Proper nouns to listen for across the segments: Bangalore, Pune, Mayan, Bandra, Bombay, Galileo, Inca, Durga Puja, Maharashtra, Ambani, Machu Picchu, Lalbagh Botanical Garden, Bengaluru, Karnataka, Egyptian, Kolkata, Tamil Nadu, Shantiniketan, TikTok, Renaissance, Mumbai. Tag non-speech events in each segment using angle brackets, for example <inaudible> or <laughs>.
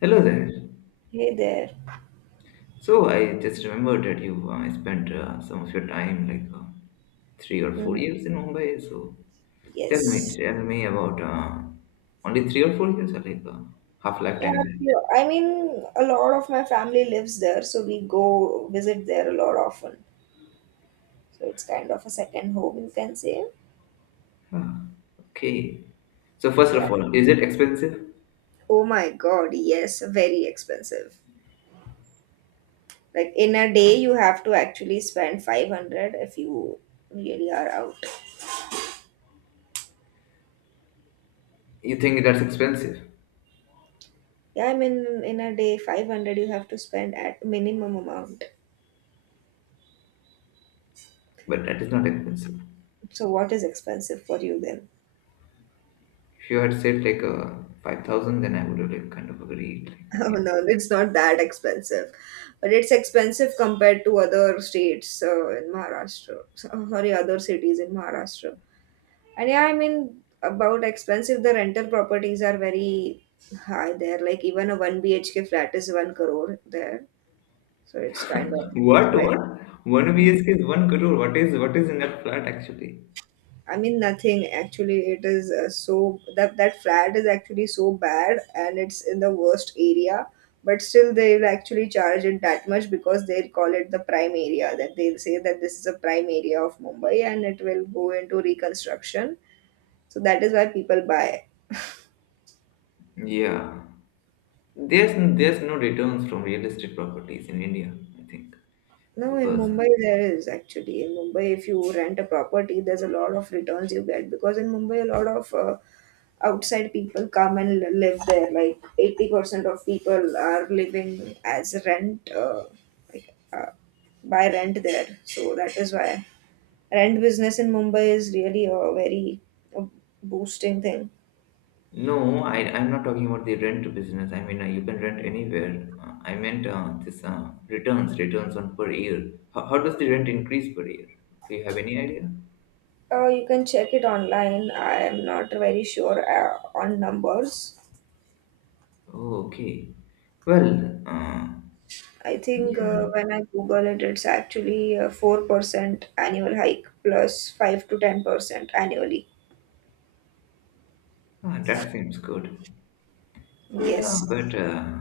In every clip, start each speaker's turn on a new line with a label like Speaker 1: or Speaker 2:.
Speaker 1: Hello there.
Speaker 2: Hey there.
Speaker 1: So I just remembered that you spent some of your time, like three or four
Speaker 2: Mhm.
Speaker 1: years in Mumbai. So tell me,
Speaker 2: Yes.
Speaker 1: tell me about only 3 or 4 years, or like half
Speaker 2: Yeah,
Speaker 1: lifetime. Then?
Speaker 2: yeah, I mean, a lot of my family lives there, so we go visit there a lot often. So it's kind of a second home, you can say.
Speaker 1: Ah, okay. So first
Speaker 2: Yeah.
Speaker 1: of all, is it expensive?
Speaker 2: Oh my God, yes, very expensive. Like in a day, you have to actually spend 500 if you really are out.
Speaker 1: You think that's expensive,
Speaker 2: Yeah, I mean, in a day, 500 you have to spend at minimum amount.
Speaker 1: but that is not expensive.
Speaker 2: So what is expensive for you then?
Speaker 1: If you had said like 5,000, then I would have like kind of agreed.
Speaker 2: <laughs>
Speaker 1: Like,
Speaker 2: Oh
Speaker 1: yeah.
Speaker 2: no, it's not that expensive, but it's expensive compared to other states in Maharashtra. Oh, sorry, other cities in Maharashtra. And yeah, I mean about expensive, the rental properties are very high there. Like even a one BHK flat is one crore there, so it's kind of.
Speaker 1: What? What? One BSK is one crore. What is in that flat actually?
Speaker 2: I mean nothing actually, it is so that flat is actually so bad, and it's in the worst area, but still they will actually charge it that much because they'll call it the prime area. That they'll say that this is a prime area of Mumbai and it will go into reconstruction, so that is why people buy.
Speaker 1: Yeah. There's no returns from real estate properties in India, I think,
Speaker 2: No, in
Speaker 1: because
Speaker 2: Mumbai there is actually. In Mumbai, if you rent a property, there's a lot of returns you get because in Mumbai, a lot of outside people come and live there. Like 80% of people are living as rent, like, by rent there. So that is why rent business in Mumbai is really a very uh, boosting thing.
Speaker 1: no, I'm not talking about the rent business. I mean, you can rent anywhere. I meant this returns on per year. How does the rent increase per year? Do you have any idea?
Speaker 2: You can check it online. I am not very sure on numbers.
Speaker 1: Oh, okay. Well,
Speaker 2: I think
Speaker 1: yeah,
Speaker 2: when I Google it, it's actually a 4% annual hike plus 5 to 10% annually.
Speaker 1: that seems good. Yeah, but
Speaker 2: Yes.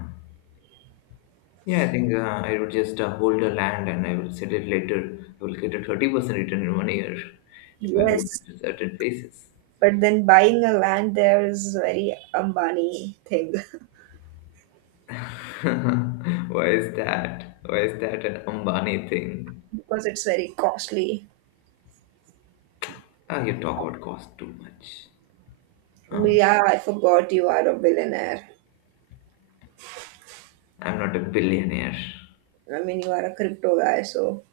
Speaker 1: yeah, I think I would just hold the land and I will sell it later. I will get a 30% return in one year if I hold
Speaker 2: Yes.
Speaker 1: it to certain places.
Speaker 2: But then buying a land there is very Ambani thing
Speaker 1: <laughs> Why is that? Why is that an Ambani thing?
Speaker 2: <laughs> because it's very costly.
Speaker 1: Ah, you talk about cost too much. Huh?
Speaker 2: Yeah, I forgot you are a billionaire.
Speaker 1: I'm not a billionaire.
Speaker 2: I mean, you are a crypto guy, so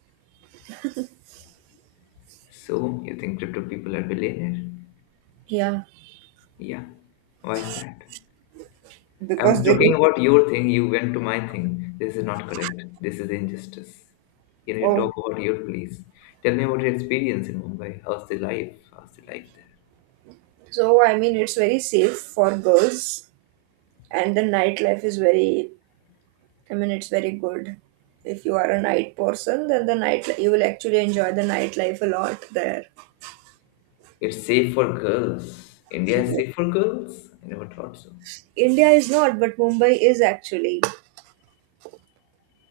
Speaker 1: So, you think crypto people are billionaire?
Speaker 2: yeah.
Speaker 1: Yeah. Why is that? I was
Speaker 2: Because they
Speaker 1: talking
Speaker 2: do.
Speaker 1: about your thing, you went to my thing. This is not correct. This is injustice. Can You need to
Speaker 2: Oh.
Speaker 1: talk about your place. Tell me about your experience in Mumbai. How's the life? How's the life there?
Speaker 2: So, I mean, it's very safe for girls, and the nightlife is very, I mean, it's very good. If you are a night person, then the night you will actually enjoy the nightlife a lot there.
Speaker 1: It's safe for girls. India is
Speaker 2: Yes.
Speaker 1: safe for girls? I never thought so.
Speaker 2: India is not, but Mumbai is actually.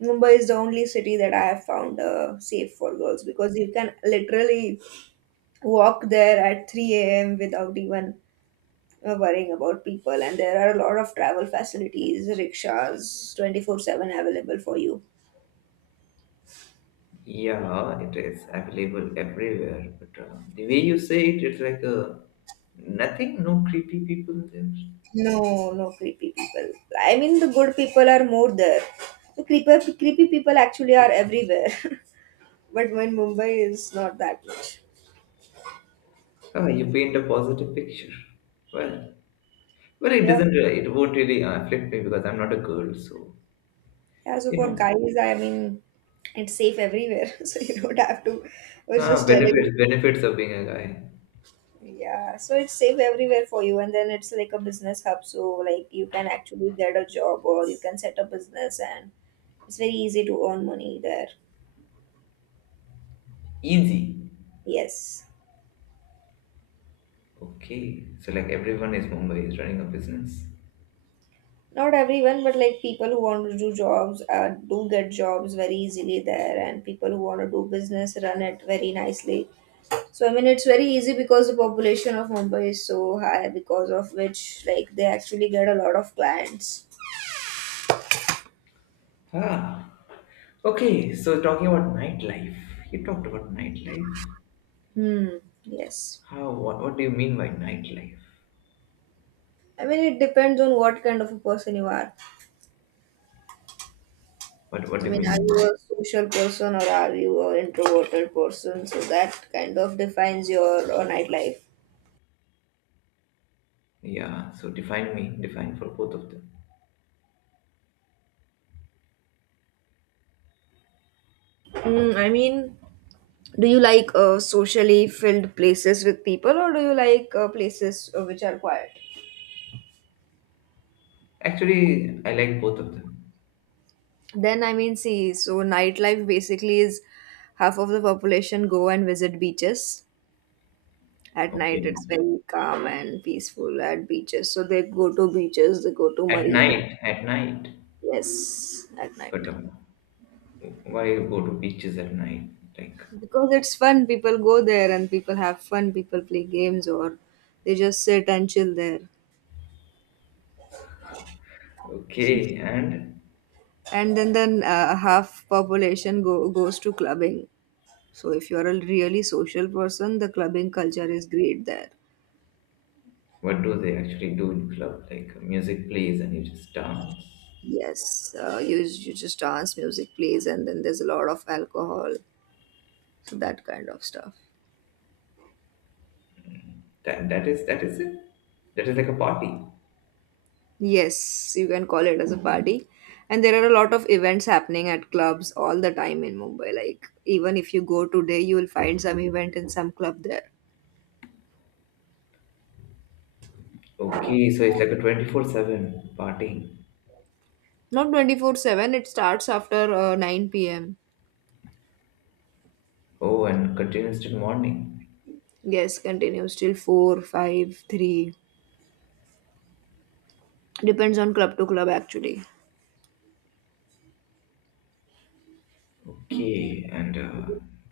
Speaker 2: Mumbai is the only city that I have found safe for girls because you can literally walk there at 3 a.m. without even worrying about people, and there are a lot of travel facilities, rickshaws, 24/7 available for you.
Speaker 1: Yeah, it is available everywhere. But the way you say it, it's like a nothing, no creepy people there.
Speaker 2: No, no creepy people. I mean, the good people are more there. The creepy, creepy people actually are everywhere. <laughs> But when Mumbai is not that much.
Speaker 1: Ah, you paint a positive picture. Well, it
Speaker 2: Yeah.
Speaker 1: doesn't. It won't really affect me because I'm not a girl, so.
Speaker 2: Yeah, so
Speaker 1: You
Speaker 2: for
Speaker 1: know,
Speaker 2: guys, I mean, it's safe everywhere. <laughs> So you don't have to. I was
Speaker 1: ah,
Speaker 2: just telling.
Speaker 1: benefits, benefits of being a guy.
Speaker 2: Yeah, so it's safe everywhere for you. And then it's like a business hub. So, like, you can actually get a job or you can set up business and it's very easy to earn money there.
Speaker 1: Easy.
Speaker 2: Yes.
Speaker 1: Okay, so like everyone is Mumbai is running a business.
Speaker 2: Not everyone, but like people who want to do jobs do get jobs very easily there, and people who want to do business run it very nicely. So I mean, it's very easy because the population of Mumbai is so high, because of which like they actually get a lot of clients.
Speaker 1: Ah, okay. So talking about nightlife, you talked about nightlife.
Speaker 2: Hmm. Yes.
Speaker 1: How? What? What do you mean by nightlife?
Speaker 2: I mean, it depends on what kind of a person you are.
Speaker 1: What?
Speaker 2: I
Speaker 1: What do you
Speaker 2: mean, are
Speaker 1: mean?
Speaker 2: you a social person or are you an introverted person? So that kind of defines your nightlife.
Speaker 1: Yeah. So define me. Define for both of them.
Speaker 2: I mean, do you like socially filled places with people, or do you like places which are quiet?
Speaker 1: Actually, I like both of them.
Speaker 2: Then I mean, see, so nightlife basically is half of the population go and visit beaches at
Speaker 1: Okay.
Speaker 2: night. It's very calm and peaceful at beaches. So they go to beaches, they go to
Speaker 1: At
Speaker 2: marine.
Speaker 1: night. At night.
Speaker 2: Yes, at night,
Speaker 1: But why you go to beaches at night? Like,
Speaker 2: because it's fun. People go there and people have fun. People play games or they just sit and chill there.
Speaker 1: okay, and.
Speaker 2: And then half population go goes to clubbing. So if you're a really social person, the clubbing culture is great there.
Speaker 1: What do they actually do in club? Like music plays and you just dance.
Speaker 2: Yes, you just dance, music plays, and then there's a lot of alcohol, so that kind of stuff.
Speaker 1: That that is it. That is like a party.
Speaker 2: Yes, you can call it as a party. And there are a lot of events happening at clubs all the time in Mumbai. Like even if you go today, you will find some event in some club there.
Speaker 1: Okay, so it's like a 24/7 partying.
Speaker 2: Not 24/7, it starts after 9 p.m.
Speaker 1: Oh, and continues till morning.
Speaker 2: Yes, continues till 4, 5, 3. Depends on club to club actually.
Speaker 1: Okay, and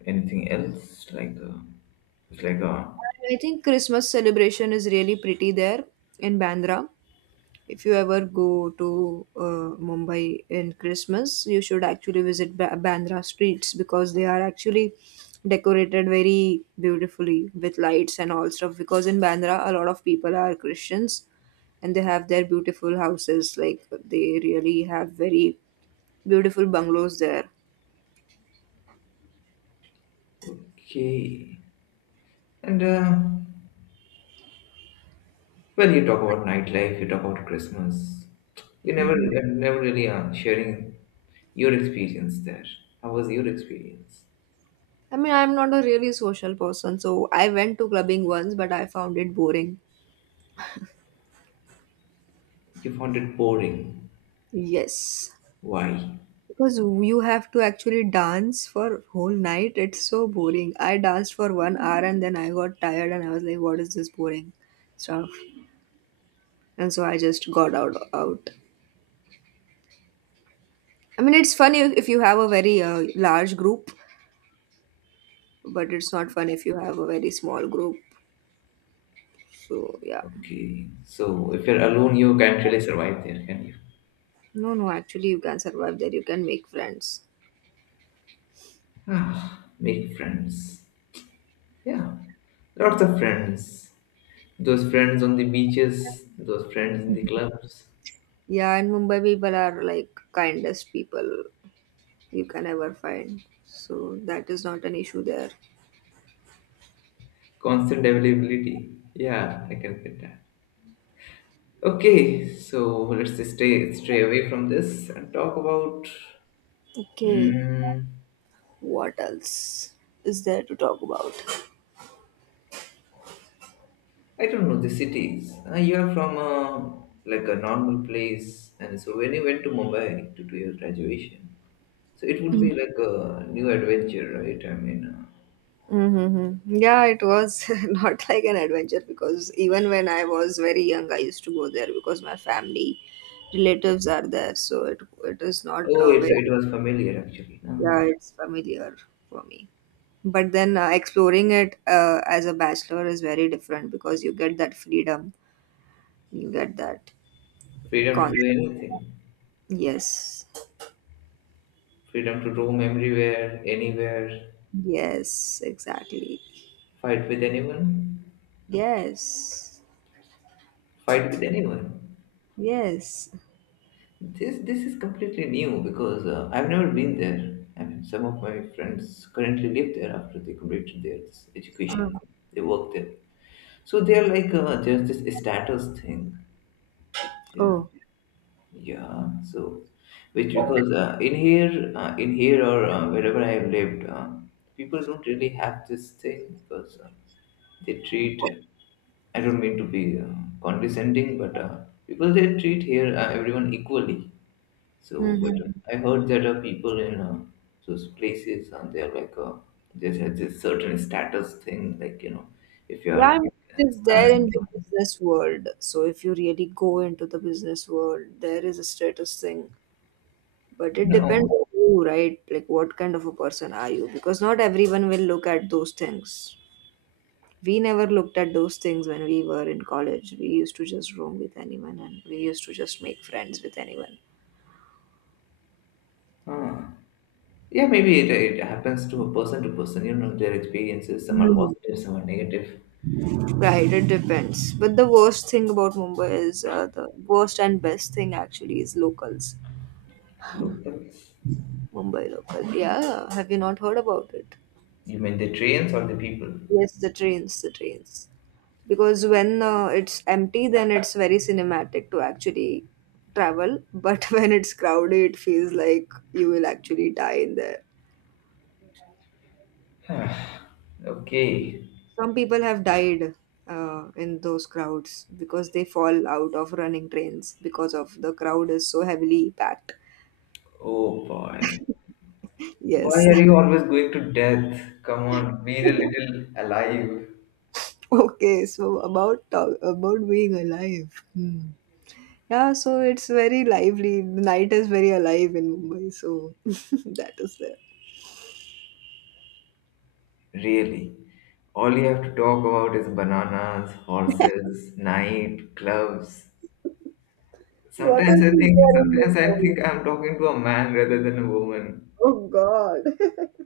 Speaker 1: anything else like it's like
Speaker 2: And I think Christmas celebration is really pretty there in Bandra. If you ever go to Mumbai in Christmas, you should actually visit Bandra streets because they are actually decorated very beautifully with lights and all stuff. Because in Bandra, a lot of people are Christians and they have their beautiful houses. Like they really have very beautiful bungalows there.
Speaker 1: okay, and well, you talk about nightlife, you talk about Christmas. You never really sharing your experience there. How was your experience?
Speaker 2: I mean, I'm not a really social person, so I went to clubbing once, but I found it boring.
Speaker 1: You found it boring.
Speaker 2: Yes,
Speaker 1: Why?
Speaker 2: because you have to actually dance for whole night. It's so boring. I danced for 1 hour and then I got tired and I was like, "What is this boring stuff?" And so I just got out. Out. I mean, it's funny if you have a very large group, but it's not fun if you have a very small group. So yeah,
Speaker 1: Okay. So if you're alone, you can't really survive there, can you?
Speaker 2: no, no. Actually, you can survive there. You can make friends.
Speaker 1: Ah, make friends. Yeah, lots of friends. Those friends on the beaches, those friends in the clubs.
Speaker 2: Yeah, and Mumbai people are like kindest people you can ever find. So that is not an issue there.
Speaker 1: Constant availability. Yeah, I can get that. Okay, so let's just stay stray away from this and talk about.
Speaker 2: Okay.
Speaker 1: Mm,
Speaker 2: What else is there to talk about?
Speaker 1: I don't know the cities. You are from a, like a normal place, and so when you went to Mumbai to do your graduation, so it would be like a new adventure, right? I mean,
Speaker 2: Mm-hmm. Yeah, it was <laughs> not like an adventure because even when I was very young, I used to go there because my family relatives are there, so it is not
Speaker 1: oh,
Speaker 2: a
Speaker 1: it
Speaker 2: very.
Speaker 1: it was familiar actually. No?
Speaker 2: Yeah, it's familiar for me. But then exploring it as a bachelor is very different because you get that freedom, you get that
Speaker 1: Freedom to do
Speaker 2: concept.
Speaker 1: anything,
Speaker 2: Yes,
Speaker 1: freedom to roam everywhere, anywhere,
Speaker 2: yes, exactly.
Speaker 1: fight with anyone,
Speaker 2: Yes,
Speaker 1: fight with anyone.
Speaker 2: yes.
Speaker 1: This is completely new because I've never been there. I mean, some of my friends currently live there after they completed their
Speaker 2: Um,
Speaker 1: education. They work there. So they're like there's this status thing, which yeah,
Speaker 2: Oh.
Speaker 1: yeah. So which because in here or wherever I've lived, people don't really have this thing because they treat. I don't mean to be condescending, but people they treat here everyone equally. So, but
Speaker 2: Mhm.
Speaker 1: I heard that people in those places they're like there's a this certain status thing, like if you are
Speaker 2: Yeah,
Speaker 1: like,
Speaker 2: it is there in the
Speaker 1: of-
Speaker 2: business world. So if you really go into the business world, there is a status thing. But it depends
Speaker 1: no,
Speaker 2: on you, right? Like what kind of a person are you? Because not everyone will look at those things. We never looked at those things when we were in college. We used to just roam with anyone and we used to just make friends with anyone.
Speaker 1: Uh, yeah, maybe it happens to a person to person. Their experiences. Some are
Speaker 2: Mhm.
Speaker 1: positive, some are negative.
Speaker 2: Right, it depends. But the worst thing about Mumbai is, the worst and best thing actually, is locals.
Speaker 1: Look.
Speaker 2: Mumbai local. Yeah, have you not heard about it?
Speaker 1: You mean the trains or the people?
Speaker 2: Yes, the trains, the trains. Because when it's empty, then it's very cinematic to actually travel. But <laughs> when it's crowded, it feels like you will actually die in there.
Speaker 1: Okay.
Speaker 2: Some people have died in those crowds because they fall out of running trains because of the crowd is so heavily packed.
Speaker 1: Oh boy. Why
Speaker 2: Yes.
Speaker 1: are you always going to death? Come on, be a
Speaker 2: <laughs>
Speaker 1: little alive.
Speaker 2: Okay, so about talk, about being alive. Hmm. Yeah, so it's very lively. The night is very alive in Mumbai, so <laughs> that is there.
Speaker 1: Really. All you have to talk about is bananas, horses, night, clubs.
Speaker 2: What
Speaker 1: Sometimes
Speaker 2: else
Speaker 1: I
Speaker 2: is
Speaker 1: think
Speaker 2: there in
Speaker 1: sometimes I
Speaker 2: Mumbai?
Speaker 1: think I'm talking to a man rather than a woman.
Speaker 2: Oh God. <laughs>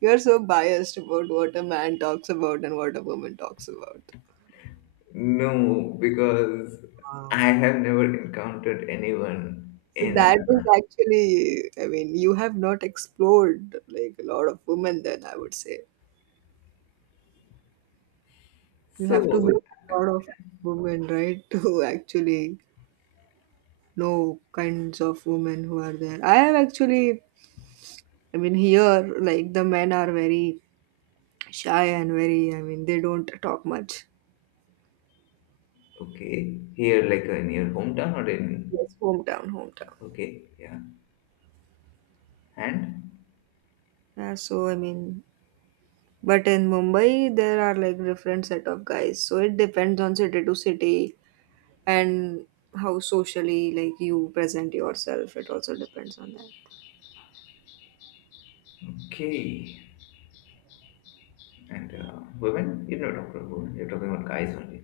Speaker 2: You're so biased about what a man talks about and what a woman talks about.
Speaker 1: No, because I have never encountered anyone
Speaker 2: So
Speaker 1: in.
Speaker 2: that is actually, I mean, you have not explored like a lot of women then, I would say. You have to meet
Speaker 1: So,
Speaker 2: a lot of women, right, <laughs> to actually know kinds of women who are there. I have actually, I mean, here, like the men are very shy and very, I mean, they don't talk much.
Speaker 1: okay, here like in your hometown or in.
Speaker 2: Yes, hometown, hometown.
Speaker 1: Okay, yeah. And?
Speaker 2: Yeah, so I mean, but in Mumbai there are like different set of guys, so it depends on city to city and how socially like you present yourself, it also depends on that.
Speaker 1: Okay. And women? You're not talking about women, you're talking about guys only.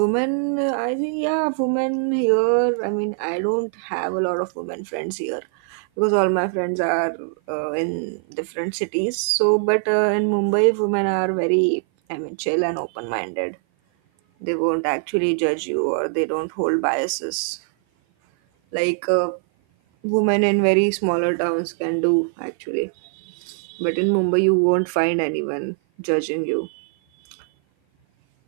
Speaker 2: Women I think, yeah, women here, I mean, I don't have a lot of women friends here because all my friends are in different cities, so but in Mumbai women are very, I mean, chill and open minded. They won't actually judge you or they don't hold biases like women in very smaller towns can do actually. But in Mumbai you won't find anyone judging you.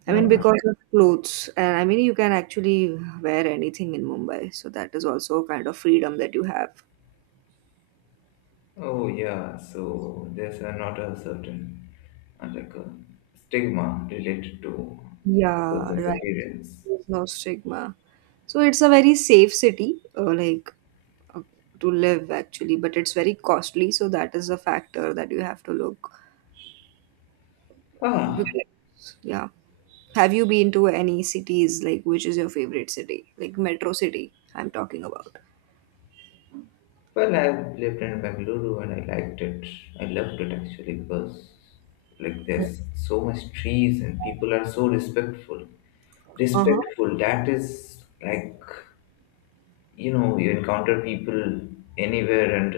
Speaker 2: I mean,
Speaker 1: Yeah.
Speaker 2: because of clothes and I mean, you can actually wear anything in Mumbai, so that is also a kind of freedom that you have.
Speaker 1: Oh, yeah. So, there's not a certain like a stigma related to
Speaker 2: Yeah,
Speaker 1: person's
Speaker 2: right,
Speaker 1: appearance.
Speaker 2: there's no stigma, so it's a very safe city like, uh, to live actually, but it's very costly, so that is a factor that you have to look.
Speaker 1: Ah,
Speaker 2: Because, yeah. Have you been to any cities? Like, which is your favorite city? Like, metro city, I'm talking about.
Speaker 1: well, I've lived in Bengaluru and I liked it. I loved it actually because like there's so much trees and people are so respectful.
Speaker 2: Uh huh.
Speaker 1: Respectful, that is like you encounter people anywhere and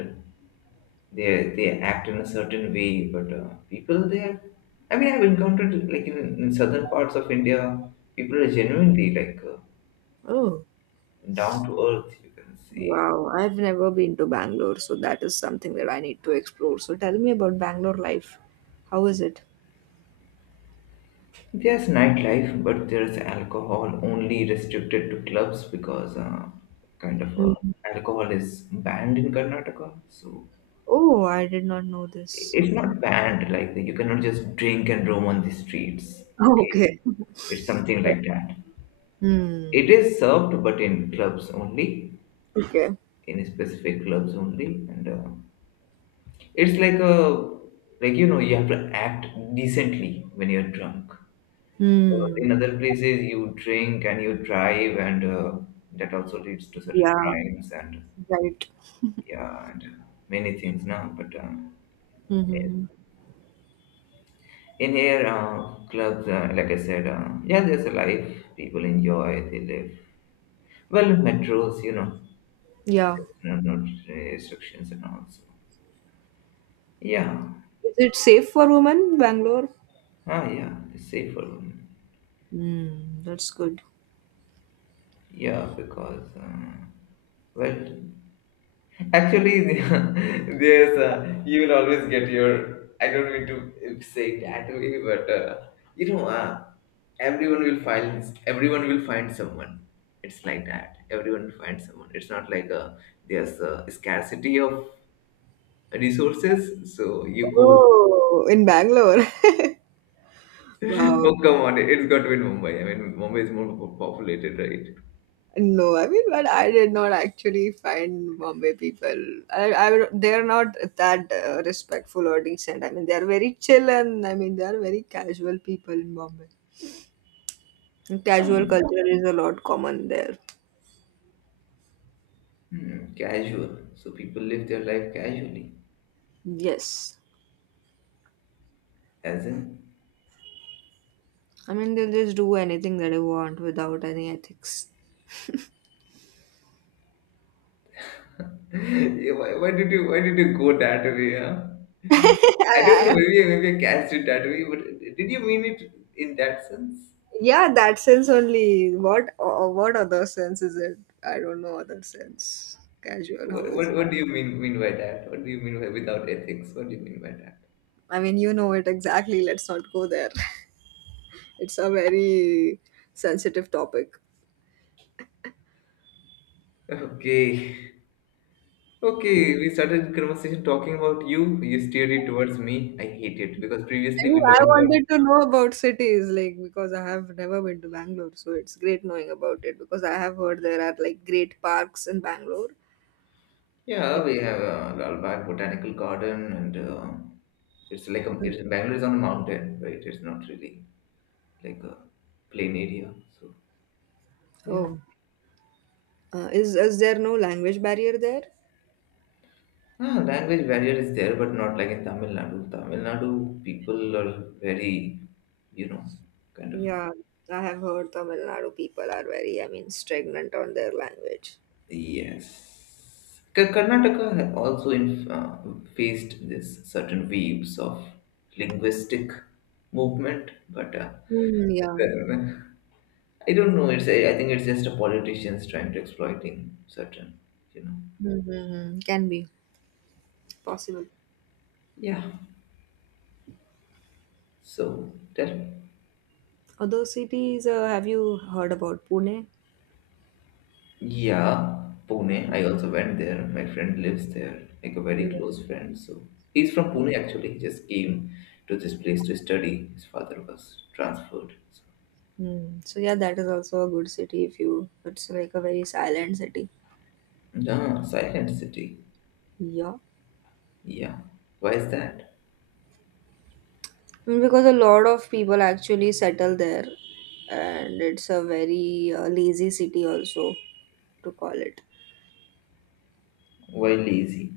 Speaker 1: they they act in a certain way, but people there I mean, I've encountered like in southern parts of India, people are genuinely like
Speaker 2: Oh,
Speaker 1: down to earth, you can say.
Speaker 2: wow. I've never been to Bangalore, so that is something that I need to explore. So tell me about Bangalore life. How is it?
Speaker 1: There's nightlife, but there's alcohol only restricted to clubs because kind of
Speaker 2: Mhm.
Speaker 1: alcohol is banned in Karnataka. So
Speaker 2: Oh, I did not know this.
Speaker 1: it's
Speaker 2: Okay.
Speaker 1: not banned, like you cannot just drink and roam on the streets.
Speaker 2: Oh,
Speaker 1: Okay,
Speaker 2: okay.
Speaker 1: it's something like that. It
Speaker 2: Hmm.
Speaker 1: is served, but in clubs only,
Speaker 2: Okay.
Speaker 1: in specific clubs only, and it's like a like you have to act decently when you're drunk. Because
Speaker 2: Hmm.
Speaker 1: in other places, you drink and you drive, and that also leads to certain
Speaker 2: Yeah.
Speaker 1: crimes and
Speaker 2: Right.
Speaker 1: yeah, and many things now. But
Speaker 2: Mm-hmm.
Speaker 1: in here, clubs, like I said, yeah, there's a life. People enjoy, they live. Well, metros,
Speaker 2: Yeah.
Speaker 1: no, no restrictions and all. So yeah,
Speaker 2: Is it safe for women, Bangalore?
Speaker 1: yeah, it's safer.
Speaker 2: Hmm. That's good.
Speaker 1: Yeah, because well, actually, <laughs> there's you will always get your. I don't mean to say it that way, but you know, uh, everyone will find someone. It's like that. Everyone will find someone. It's not like there's a scarcity of resources. So you go. <laughs>
Speaker 2: Oh, in Bangalore. <laughs> Wow.
Speaker 1: Oh come on! It's got to be in Mumbai. I mean, Mumbai is more populated, right?
Speaker 2: No, I mean, but I did not actually find Bombay people. They're not that respectful or decent. I mean, they're very chill, and I mean, they're very casual people in Bombay. And casual
Speaker 1: uh
Speaker 2: culture is a lot common there.
Speaker 1: Hmm, casual. So people live their life casually,
Speaker 2: Yes.
Speaker 1: as in.
Speaker 2: I mean, they'll just do anything that they want without any ethics.
Speaker 1: Yeah, why did you go that way? Huh? I don't know.
Speaker 2: <laughs> I,
Speaker 1: Maybe I cast it that way. But did you mean it in that sense?
Speaker 2: yeah, that sense only. What other sense is it? I don't know other sense. Casual, how
Speaker 1: What
Speaker 2: is
Speaker 1: what,
Speaker 2: it?
Speaker 1: what do you mean by that? What do you mean by without ethics? What do you mean by that?
Speaker 2: I mean, you know it exactly. Let's not go there. <laughs> It's a very sensitive topic.
Speaker 1: Okay. Okay, we started the conversation talking about you. You steered it towards me. I hate it because previously
Speaker 2: And
Speaker 1: we
Speaker 2: I
Speaker 1: talked about
Speaker 2: wanted to know about cities, like because I have never been to Bangalore, so it's great knowing about it because I have heard there are like great parks in Bangalore.
Speaker 1: yeah,
Speaker 2: Like,
Speaker 1: we have Lalbagh Botanical Garden, and it's like a, it's Bangalore is on a mountain, right? It's not really like a plain area, so yeah.
Speaker 2: oh, is there no language barrier there?
Speaker 1: Ah, language barrier is there, but not like in Tamil Nadu. Tamil Nadu people are very, you know, kind of.
Speaker 2: Yeah, I have heard Tamil Nadu people are very, I mean, stagnant on their language.
Speaker 1: Yes. Karnataka also faced this certain waves of linguistic movement, but
Speaker 2: Mm, yeah,
Speaker 1: I don't know. I think it's just a politicians trying to exploiting certain, you know.
Speaker 2: mm-hmm. Can be possible.
Speaker 1: Yeah. So tell
Speaker 2: Other cities, have you heard about Pune?
Speaker 1: Yeah, Pune. I also went there. My friend lives there, like a
Speaker 2: Yeah.
Speaker 1: very close friend. So he's from Pune actually. He just came to this place to study. His father was transferred. So,
Speaker 2: Mm. So yeah, that is also a good city if you. It's like a very silent city.
Speaker 1: yeah, silent city.
Speaker 2: Yeah,
Speaker 1: Yeah. Why is that?
Speaker 2: mm, because a lot of people actually settle there, and it's a very lazy city also to call it.
Speaker 1: Why lazy?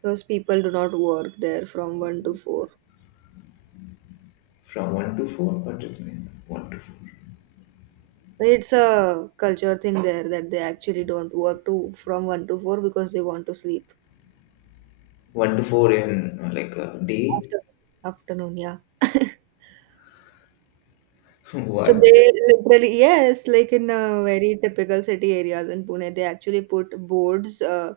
Speaker 2: Because people do not work there from one to four.
Speaker 1: From one to four? What does it mean? One to four.
Speaker 2: It's a culture thing there that they actually don't work to from one to four because they want to sleep
Speaker 1: One to four in like a day.
Speaker 2: after afternoon. Yeah. <laughs>
Speaker 1: <laughs>
Speaker 2: So
Speaker 1: What?
Speaker 2: they literally yes, like in very typical city areas in Pune, they actually put boards uh,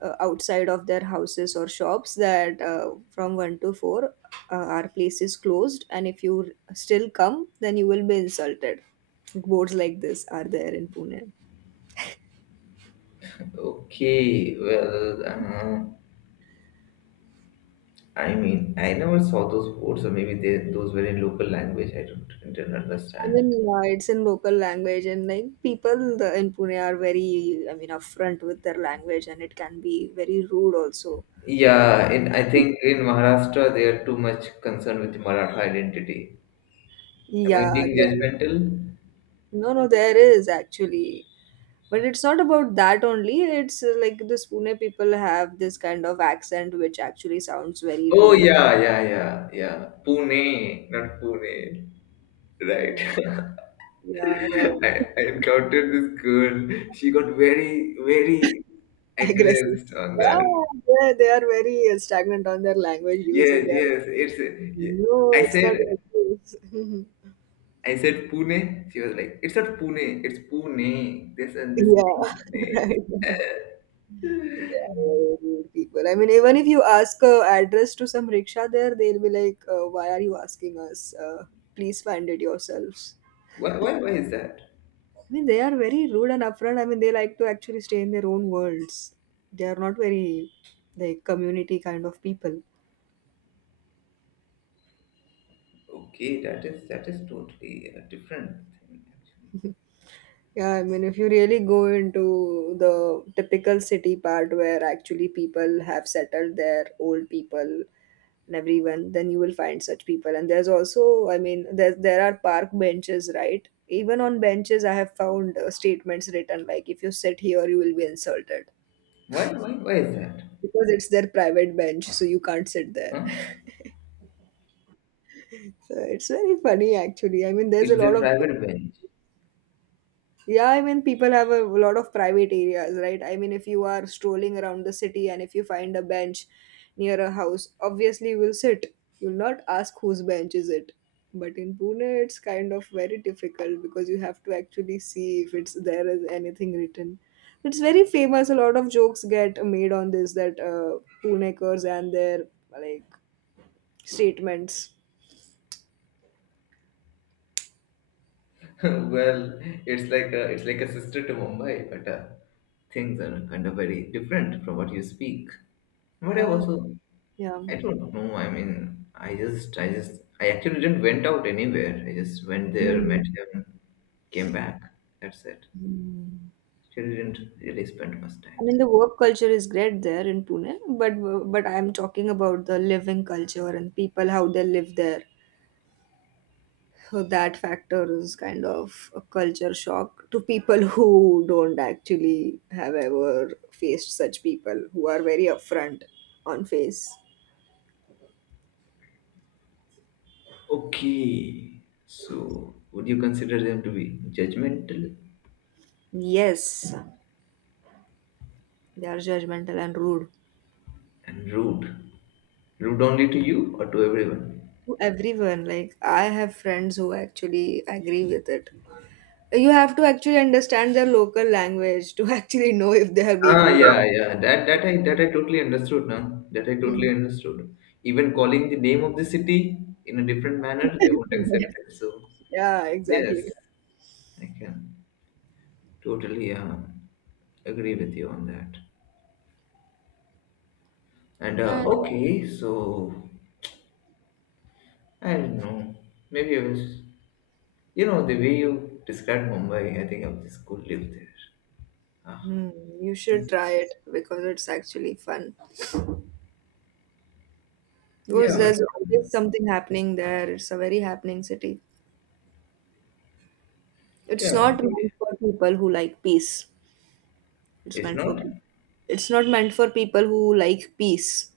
Speaker 2: uh, outside of their houses or shops that from one to four our place is closed, and if you still come, then you will be insulted. Boards like this are there in Pune.
Speaker 1: Okay. Well, I mean, I never saw those words, or maybe those were in local language. I don't didn't
Speaker 2: I mean,
Speaker 1: understand.
Speaker 2: yeah, it's in local language, and like in Pune are very, I mean, upfront with their language, and it can be very rude also.
Speaker 1: Yeah, in I think in Maharashtra they are too much concerned with Maratha identity. Am I
Speaker 2: Yeah,
Speaker 1: being
Speaker 2: there,
Speaker 1: judgmental?
Speaker 2: no, no, there is actually, but it's not about that only. It's like the Pune people have this kind of accent which actually sounds very
Speaker 1: Oh
Speaker 2: rude.
Speaker 1: yeah, yeah, yeah, yeah. Pune, not Pune. Right.
Speaker 2: Yeah,
Speaker 1: <laughs>
Speaker 2: yeah, right.
Speaker 1: I, I encountered this girl. She got very, very
Speaker 2: <laughs> Aggressive.
Speaker 1: aggressed on
Speaker 2: Yeah,
Speaker 1: that.
Speaker 2: they are very stagnant on their language use, and
Speaker 1: Yes,
Speaker 2: they are
Speaker 1: yes. It's.
Speaker 2: no,
Speaker 1: I
Speaker 2: it's not
Speaker 1: said,
Speaker 2: like this. <laughs>
Speaker 1: I said Pune. She was like, it's not Pune. It's Pune. This and this.
Speaker 2: Yeah, <laughs>
Speaker 1: Pune.
Speaker 2: right. They are
Speaker 1: <laughs>
Speaker 2: very rude people. I mean, even if you ask a address to some rickshaw there, they'll be like, "Why are you asking us? Please find it yourselves."
Speaker 1: Why is that?
Speaker 2: I mean, they are very rude and upfront. I mean, they like to actually stay in their own worlds. They are not very like community kind of people.
Speaker 1: Okay, that is totally a different thing actually.
Speaker 2: Yeah, I mean, if you really go into the typical city part where actually people have settled their old people and everyone, then you will find such people. And there's also, I mean, there are park benches, right? Even on benches, I have found statements written like, "If you sit here, you will be insulted,"
Speaker 1: Why is that?
Speaker 2: because it's their private bench, so you can't sit there.
Speaker 1: Huh?
Speaker 2: <laughs> So it's very funny, actually. I mean, there's a
Speaker 1: It's
Speaker 2: lot
Speaker 1: their
Speaker 2: of
Speaker 1: private bench.
Speaker 2: yeah, I mean, people have a lot of private areas, right? I mean, if you are strolling around the city and if you find a bench near a house, obviously you will sit. You'll not ask whose bench is it. But in Pune, it's kind of very difficult because you have to actually see if it's there is anything written. It's very famous. A lot of jokes get made on this that Punekers and their like statements.
Speaker 1: <laughs> well, it's like a sister to Mumbai, but things are kind of very different from what you speak. But
Speaker 2: Ah, yeah.
Speaker 1: I don't know. I mean, I actually didn't went out anywhere. I just went there,
Speaker 2: Hmm.
Speaker 1: met him, came back. That's it.
Speaker 2: Hmm.
Speaker 1: Actually, didn't really spend much
Speaker 2: I
Speaker 1: time
Speaker 2: mean,
Speaker 1: there.
Speaker 2: the work culture is great there in Pune, but I'm talking about the living culture and people how they live there. So that factor is kind of a culture shock to people <laughs> who don't actually have ever faced such people who are very upfront on face.
Speaker 1: Okay. So, would you consider them to be judgmental
Speaker 2: Yes, they are judgmental and rude
Speaker 1: and rude? Rude only to you or to everyone?
Speaker 2: to everyone. Like I have friends who actually agree with it. You have to actually understand their local language to <laughs> actually know if they are being
Speaker 1: Ah,
Speaker 2: rude or
Speaker 1: yeah, yeah. That I totally understood, now. That I
Speaker 2: not.
Speaker 1: totally understood. Even
Speaker 2: Yeah.
Speaker 1: calling the name of the city in a different manner, they
Speaker 2: <laughs>
Speaker 1: won't
Speaker 2: Yes.
Speaker 1: accept it. So,
Speaker 2: Yeah,
Speaker 1: yes,
Speaker 2: exactly.
Speaker 1: I can totally agree with you on that. And
Speaker 2: But
Speaker 1: okay, so I don't know. Maybe I was. The way you described Mumbai, I think I just could live there. Ah,
Speaker 2: hmm, you should
Speaker 1: it's-
Speaker 2: try it because it's actually fun.
Speaker 1: yeah,
Speaker 2: Because
Speaker 1: but
Speaker 2: there's always something happening there. It's a very happening city. It's
Speaker 1: yeah,
Speaker 2: not
Speaker 1: actually,
Speaker 2: meant for people who like peace. It's
Speaker 1: it's
Speaker 2: meant for
Speaker 1: not
Speaker 2: it's not meant for people who like peace.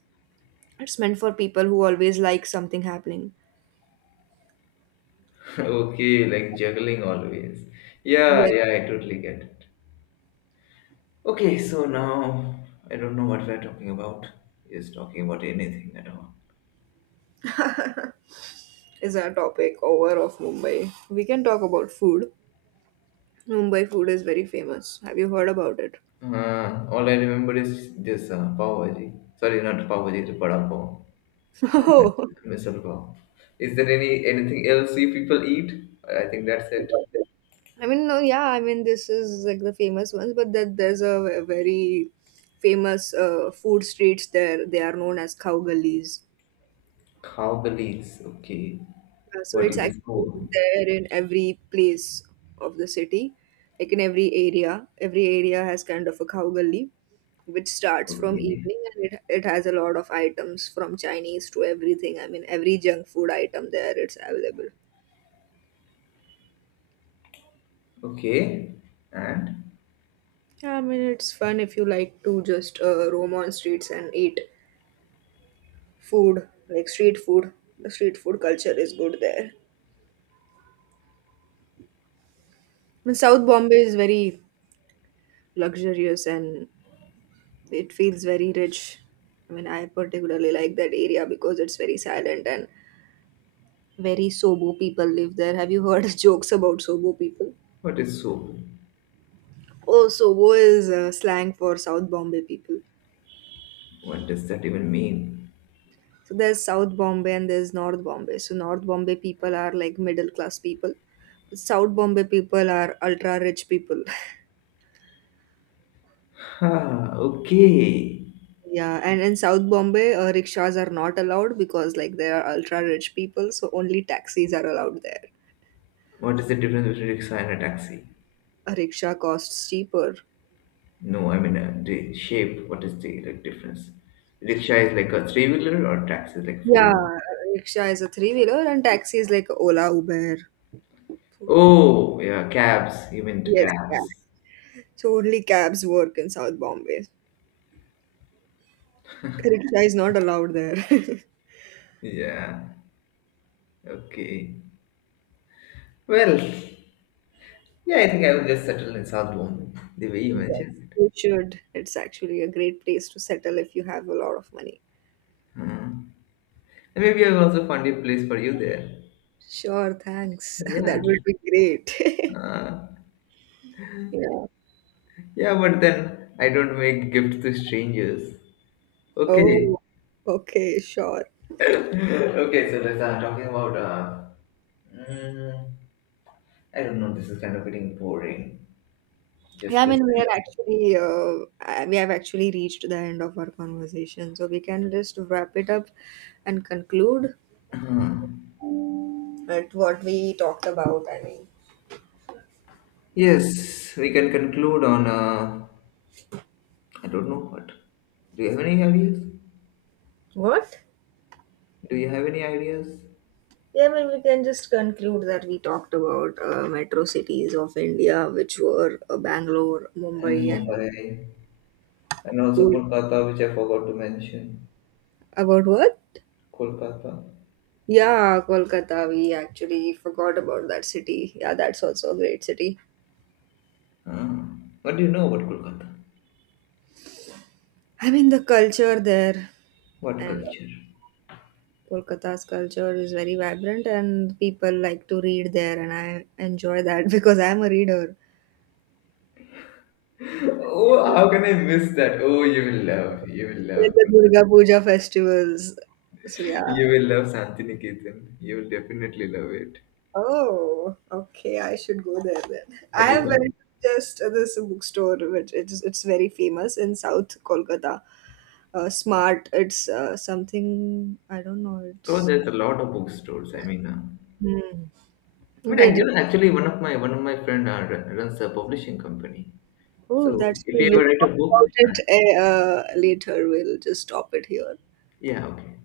Speaker 2: It's meant for people who always like something happening.
Speaker 1: <laughs> okay, like juggling always. Yeah,
Speaker 2: Yes,
Speaker 1: yeah, I totally get it. Okay, so now I don't know what we're talking about. Just talking about anything at all.
Speaker 2: is our topic over of Mumbai. We can talk about food. Mumbai food is very famous. Have you heard about it?
Speaker 1: All I remember is this pav bhaji. Sorry, not pav bhaji, it's vada pav
Speaker 2: <laughs>
Speaker 1: and
Speaker 2: Oh.
Speaker 1: misal pav. Is there anything else you people eat? I think that's it.
Speaker 2: I mean, no, yeah, I mean, this is like the famous ones, but that there's a very famous food streets there. They are known as cow gullies.
Speaker 1: Khao galis, okay.
Speaker 2: So
Speaker 1: What
Speaker 2: it's
Speaker 1: is a
Speaker 2: actually
Speaker 1: soul?
Speaker 2: there in every place of the city, like in every area. Every area has kind of a cow gully, which starts from
Speaker 1: Okay.
Speaker 2: evening and it has a lot of items from Chinese to everything. I mean, every junk food item there, it's available.
Speaker 1: Okay. And
Speaker 2: Yeah, I mean, it's fun if you like to just roam on streets and eat food like street food. The street food culture is good there. I mean, South Bombay is very luxurious and it feels very rich. I mean, I particularly like that area because it's very silent and very SoBo people live there. Have you heard <laughs> jokes about SoBo people?
Speaker 1: what is soul?
Speaker 2: Oh, SoBo is slang for South Bombay people.
Speaker 1: What does that even mean?
Speaker 2: So there's South Bombay and there's North Bombay, so North Bombay people are like middle class people. South Bombay people are ultra rich people. <laughs>
Speaker 1: Ah, okay.
Speaker 2: Yeah, and in South Bombay, rickshaws are not allowed because like they are ultra rich people, so only taxis are allowed there.
Speaker 1: What is the difference between rickshaw and a taxi?
Speaker 2: A rickshaw costs cheaper.
Speaker 1: No, I mean the shape. What is the like, difference? Rickshaw is like a three wheeler or taxi is like four
Speaker 2: Yeah,
Speaker 1: wheeler.
Speaker 2: rickshaw is a three wheeler and taxi is like Ola, Uber. So-
Speaker 1: Oh, yeah, cabs. You meant
Speaker 2: yes,
Speaker 1: cabs.
Speaker 2: cab. So only cabs work in South Bombay. Rickshaw is not allowed there. <laughs>
Speaker 1: Yeah. Okay. Well, yeah, I think I will just settle in South Bombay the way you
Speaker 2: Yes,
Speaker 1: mentioned it.
Speaker 2: you should. It's actually a great place to settle if you have a lot of money.
Speaker 1: Hmm. And maybe I will also find a place for you there.
Speaker 2: Sure, thanks. <laughs> That
Speaker 1: Yeah.
Speaker 2: would be great.
Speaker 1: Uh,
Speaker 2: <laughs> Yeah.
Speaker 1: yeah, but then I don't make gifts to strangers. Okay.
Speaker 2: Oh, okay, sure.
Speaker 1: <laughs> Okay, so let's talking about mm, I don't know, this is kind of getting boring. Just
Speaker 2: Yeah, I mean, we are
Speaker 1: listening.
Speaker 2: actually, we have actually reached the end of our conversation, so we can just wrap it up and conclude
Speaker 1: Hmm.
Speaker 2: at what we talked about. I mean,
Speaker 1: Yes, we can conclude on I don't know what. Do you have any ideas?
Speaker 2: what?
Speaker 1: Do you have any ideas?
Speaker 2: Yeah, I mean, we can just conclude that we talked about metro cities of India, which were Bangalore,
Speaker 1: And
Speaker 2: Mumbai, and
Speaker 1: Mumbai, and also
Speaker 2: Pune.
Speaker 1: Kolkata, which I forgot to mention.
Speaker 2: About what?
Speaker 1: Kolkata.
Speaker 2: Yeah, Kolkata. We actually forgot about that city. Yeah, that's also a great city.
Speaker 1: Ah, what do you know about Kolkata?
Speaker 2: I mean, the culture there.
Speaker 1: What
Speaker 2: And
Speaker 1: culture?
Speaker 2: Kolkata's culture is very vibrant and people like to read there and I enjoy that <laughs> because I'm a reader.
Speaker 1: Oh, how can I miss that? Oh,
Speaker 2: Like the Durga Puja festivals. So yeah.
Speaker 1: you will love Shantiniketan. You will definitely love it.
Speaker 2: Oh, okay. I should go there then. I
Speaker 1: Have you
Speaker 2: have went to
Speaker 1: gone?
Speaker 2: just this bookstore which it's very famous in South Kolkata. Smart. It's something I don't know.
Speaker 1: Oh,
Speaker 2: It's
Speaker 1: there's a lot of bookstores. I mean,
Speaker 2: hmm. But
Speaker 1: actually, one of my friend runs a publishing company.
Speaker 2: oh,
Speaker 1: So,
Speaker 2: that's cool.
Speaker 1: if you
Speaker 2: We'll
Speaker 1: ever write
Speaker 2: talk
Speaker 1: a book,
Speaker 2: about it
Speaker 1: uh,
Speaker 2: eh, later. We'll just stop it here.
Speaker 1: yeah, okay.